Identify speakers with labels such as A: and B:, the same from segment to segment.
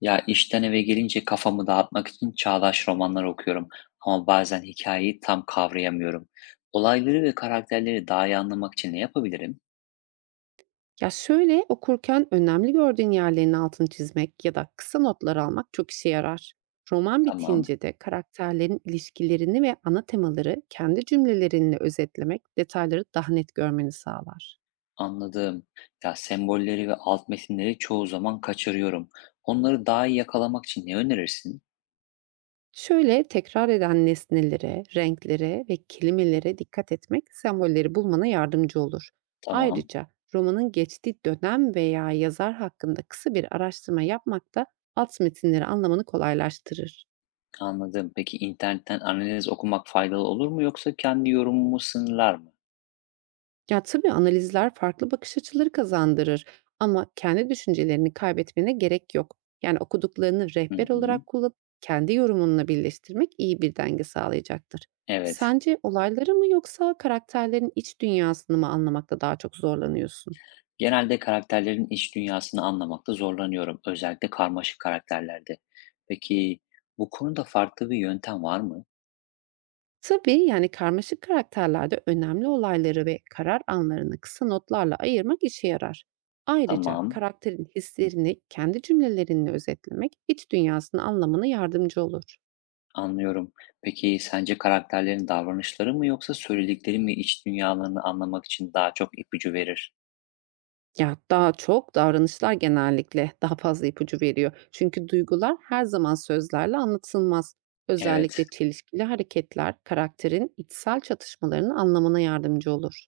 A: Ya işten eve gelince kafamı dağıtmak için çağdaş romanlar okuyorum ama bazen hikayeyi tam kavrayamıyorum. Olayları ve karakterleri daha iyi anlamak için ne yapabilirim?
B: Ya, şöyle, okurken önemli gördüğün yerlerin altını çizmek ya da kısa notlar almak çok işe yarar. Roman
A: Tamam,
B: bitince de karakterlerin ilişkilerini ve ana temaları kendi cümlelerinle özetlemek detayları daha net görmeni sağlar.
A: anladım. Ya sembolleri ve alt metinleri çoğu zaman kaçırıyorum. Onları daha iyi yakalamak için ne önerirsin?
B: Şöyle tekrar eden nesnelere, renklere ve kelimelere dikkat etmek sembolleri bulmana yardımcı olur.
A: Tamam,
B: Ayrıca romanın geçtiği dönem veya yazar hakkında kısa bir araştırma yapmak da alt metinleri anlamanı kolaylaştırır.
A: anladım. Peki internetten analiz okumak faydalı olur mu yoksa kendi yorumumu sınırlar mı?
B: Ya tabii analizler farklı bakış açıları kazandırır ama kendi düşüncelerini kaybetmene gerek yok. Yani okuduklarını
A: Hı
B: rehber
A: hı,
B: olarak kullanıp kendi yorumunla birleştirmek iyi bir denge sağlayacaktır.
A: evet.
B: Sence olayları mı yoksa karakterlerin iç dünyasını mı anlamakta daha çok zorlanıyorsun?
A: Genelde karakterlerin iç dünyasını anlamakta zorlanıyorum, özellikle karmaşık karakterlerde. Peki bu konuda farklı bir yöntem var mı?
B: Tabii yani karmaşık karakterlerde önemli olayları ve karar anlarını kısa notlarla ayırmak işe yarar. Ayrıca
A: Tamam,
B: karakterin hislerini kendi cümlelerinle özetlemek iç dünyasını anlamana yardımcı olur.
A: anlıyorum. Peki sence karakterlerin davranışları mı yoksa söyledikleri mi iç dünyalarını anlamak için daha çok ipucu verir?
B: Ya, daha çok davranışlar genellikle daha fazla ipucu veriyor. Çünkü duygular her zaman sözlerle anlatılmaz. Özellikle
A: Evet,
B: çelişkili hareketler karakterin içsel çatışmalarını anlamana yardımcı olur.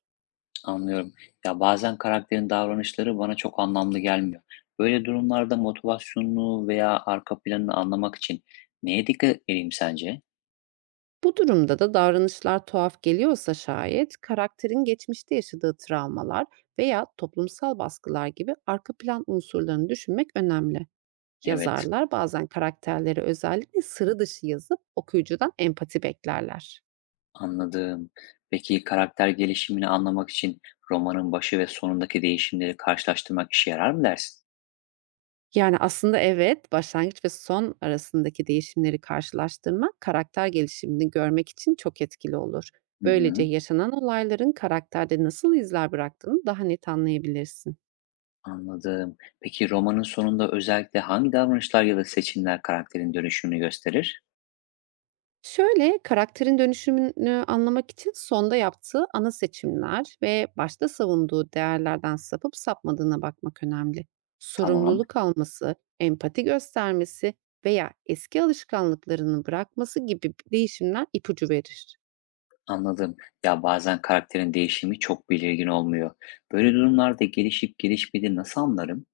A: anlıyorum. Ya bazen karakterin davranışları bana çok anlamlı gelmiyor. Böyle durumlarda motivasyonunu veya arka planını anlamak için neye dikkat edeyim sence?
B: Bu durumda da davranışlar tuhaf geliyorsa şayet karakterin geçmişte yaşadığı travmalar veya toplumsal baskılar gibi arka plan unsurlarını düşünmek önemli.
A: Evet.
B: Yazarlar bazen karakterlere özellikle sıra dışı yazıp okuyucudan empati beklerler.
A: Anladım. Peki karakter gelişimini anlamak için romanın başı ve sonundaki değişimleri karşılaştırmak işe yarar mı dersin?
B: Yani, aslında evet, başlangıç ve son arasındaki değişimleri karşılaştırmak karakter gelişimini görmek için çok etkili olur.
A: Hı
B: Böylece
A: hı,
B: yaşanan olayların karakterde nasıl izler bıraktığını daha net anlayabilirsin.
A: anladım. Peki romanın sonunda özellikle hangi davranışlar ya da seçimler karakterin dönüşümünü gösterir?
B: Şöyle, karakterin dönüşümünü anlamak için sonda yaptığı ana seçimler ve başta savunduğu değerlerden sapıp sapmadığına bakmak önemli.
A: Tamam,
B: Sorumluluk alması, empati göstermesi veya eski alışkanlıklarını bırakması gibi değişimler ipucu verir.
A: anladım. Ya bazen karakterin değişimi çok belirgin olmuyor. Böyle durumlarda gelişip gelişmediğini nasıl anlarım?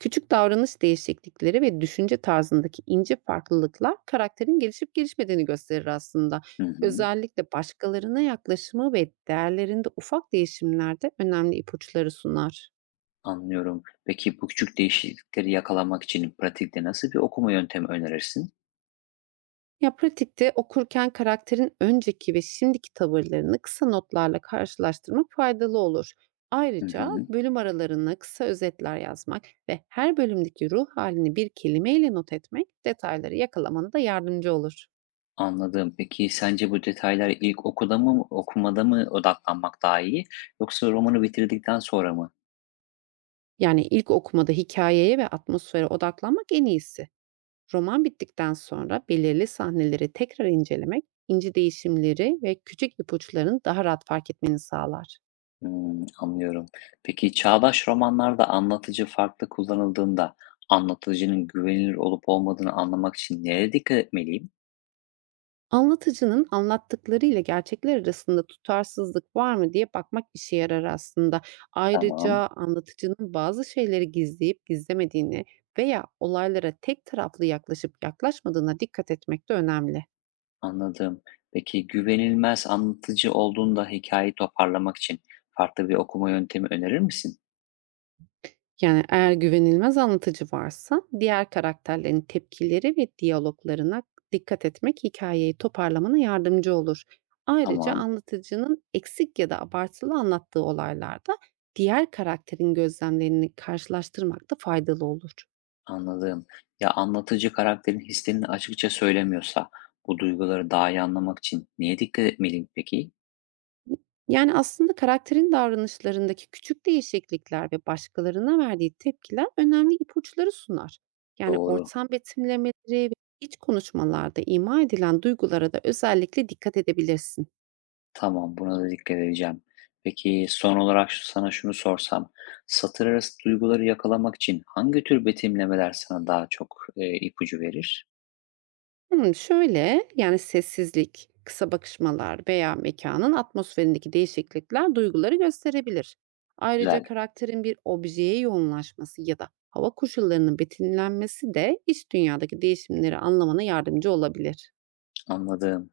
B: Küçük davranış değişiklikleri ve düşünce tarzındaki ince farklılıklar karakterin gelişip gelişmediğini gösterir aslında.
A: Hı hı,
B: Özellikle başkalarına yaklaşımı ve değerlerinde ufak değişimlerde önemli ipuçları sunar.
A: anlıyorum. Peki bu küçük değişiklikleri yakalamak için pratikte nasıl bir okuma yöntemi önerirsin?
B: Ya pratikte okurken karakterin önceki ve şimdiki tavırlarını kısa notlarla karşılaştırmak faydalı olur.
A: Hı
B: Ayrıca
A: hı.
B: bölüm aralarına kısa özetler yazmak ve her bölümdeki ruh halini bir kelimeyle not etmek detayları yakalamana da yardımcı olur.
A: Anladım. Peki sence bu detaylar ilk okuda mı okumada mı odaklanmak daha iyi yoksa romanı bitirdikten sonra mı?
B: Yani ilk okumada hikayeye ve atmosfere odaklanmak en iyisi. Roman bittikten sonra belirli sahneleri tekrar incelemek, ince değişimleri ve küçük ipuçlarını daha rahat fark etmeni sağlar.
A: Hımm, anlıyorum. Peki çağdaş romanlarda anlatıcı farklı kullanıldığında anlatıcının güvenilir olup olmadığını anlamak için nereye dikkat etmeliyim?
B: Anlatıcının anlattıklarıyla gerçekler arasında tutarsızlık var mı diye bakmak işe yarar aslında. Ayrıca
A: Tamam,
B: anlatıcının bazı şeyleri gizleyip gizlemediğini veya olaylara tek taraflı yaklaşıp yaklaşmadığına dikkat etmek de önemli.
A: anladım. Peki güvenilmez anlatıcı olduğunda hikayeyi toparlamak için farklı bir okuma yöntemi önerir misin?
B: Yani eğer güvenilmez anlatıcı varsa diğer karakterlerin tepkileri ve diyaloglarına dikkat etmek hikayeyi toparlamana yardımcı olur. Ayrıca
A: Tamam.
B: anlatıcının eksik ya da abartılı anlattığı olaylarda diğer karakterin gözlemlerini karşılaştırmak da faydalı olur.
A: Anladım. Ya anlatıcı karakterin hislerini açıkça söylemiyorsa bu duyguları daha iyi anlamak için neye dikkat etmeliyim peki?
B: Yani, aslında karakterin davranışlarındaki küçük değişiklikler ve başkalarına verdiği tepkiler önemli ipuçları sunar. Yani,
A: Doğru.
B: ortam betimlemeleri ve iç konuşmalarda ima edilen duygulara da özellikle dikkat edebilirsin.
A: Tamam, buna da dikkat edeceğim. Peki son olarak sana şunu sorsam, satır arası duyguları yakalamak için hangi tür betimlemeler sana daha çok ipucu verir?
B: Hımm, şöyle, yani, sessizlik, kısa bakışmalar veya mekanın atmosferindeki değişiklikler duyguları gösterebilir. Ayrıca
A: Güzel,
B: karakterin bir objeye yoğunlaşması ya da hava koşullarının betimlenmesi de iç dünyadaki değişimleri anlamana yardımcı olabilir.
A: anladım.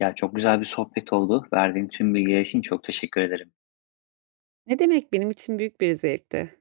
A: Ya çok güzel bir sohbet oldu. Verdiğin tüm bilgiler için çok teşekkür ederim.
B: Ne demek, benim için büyük bir zevkti.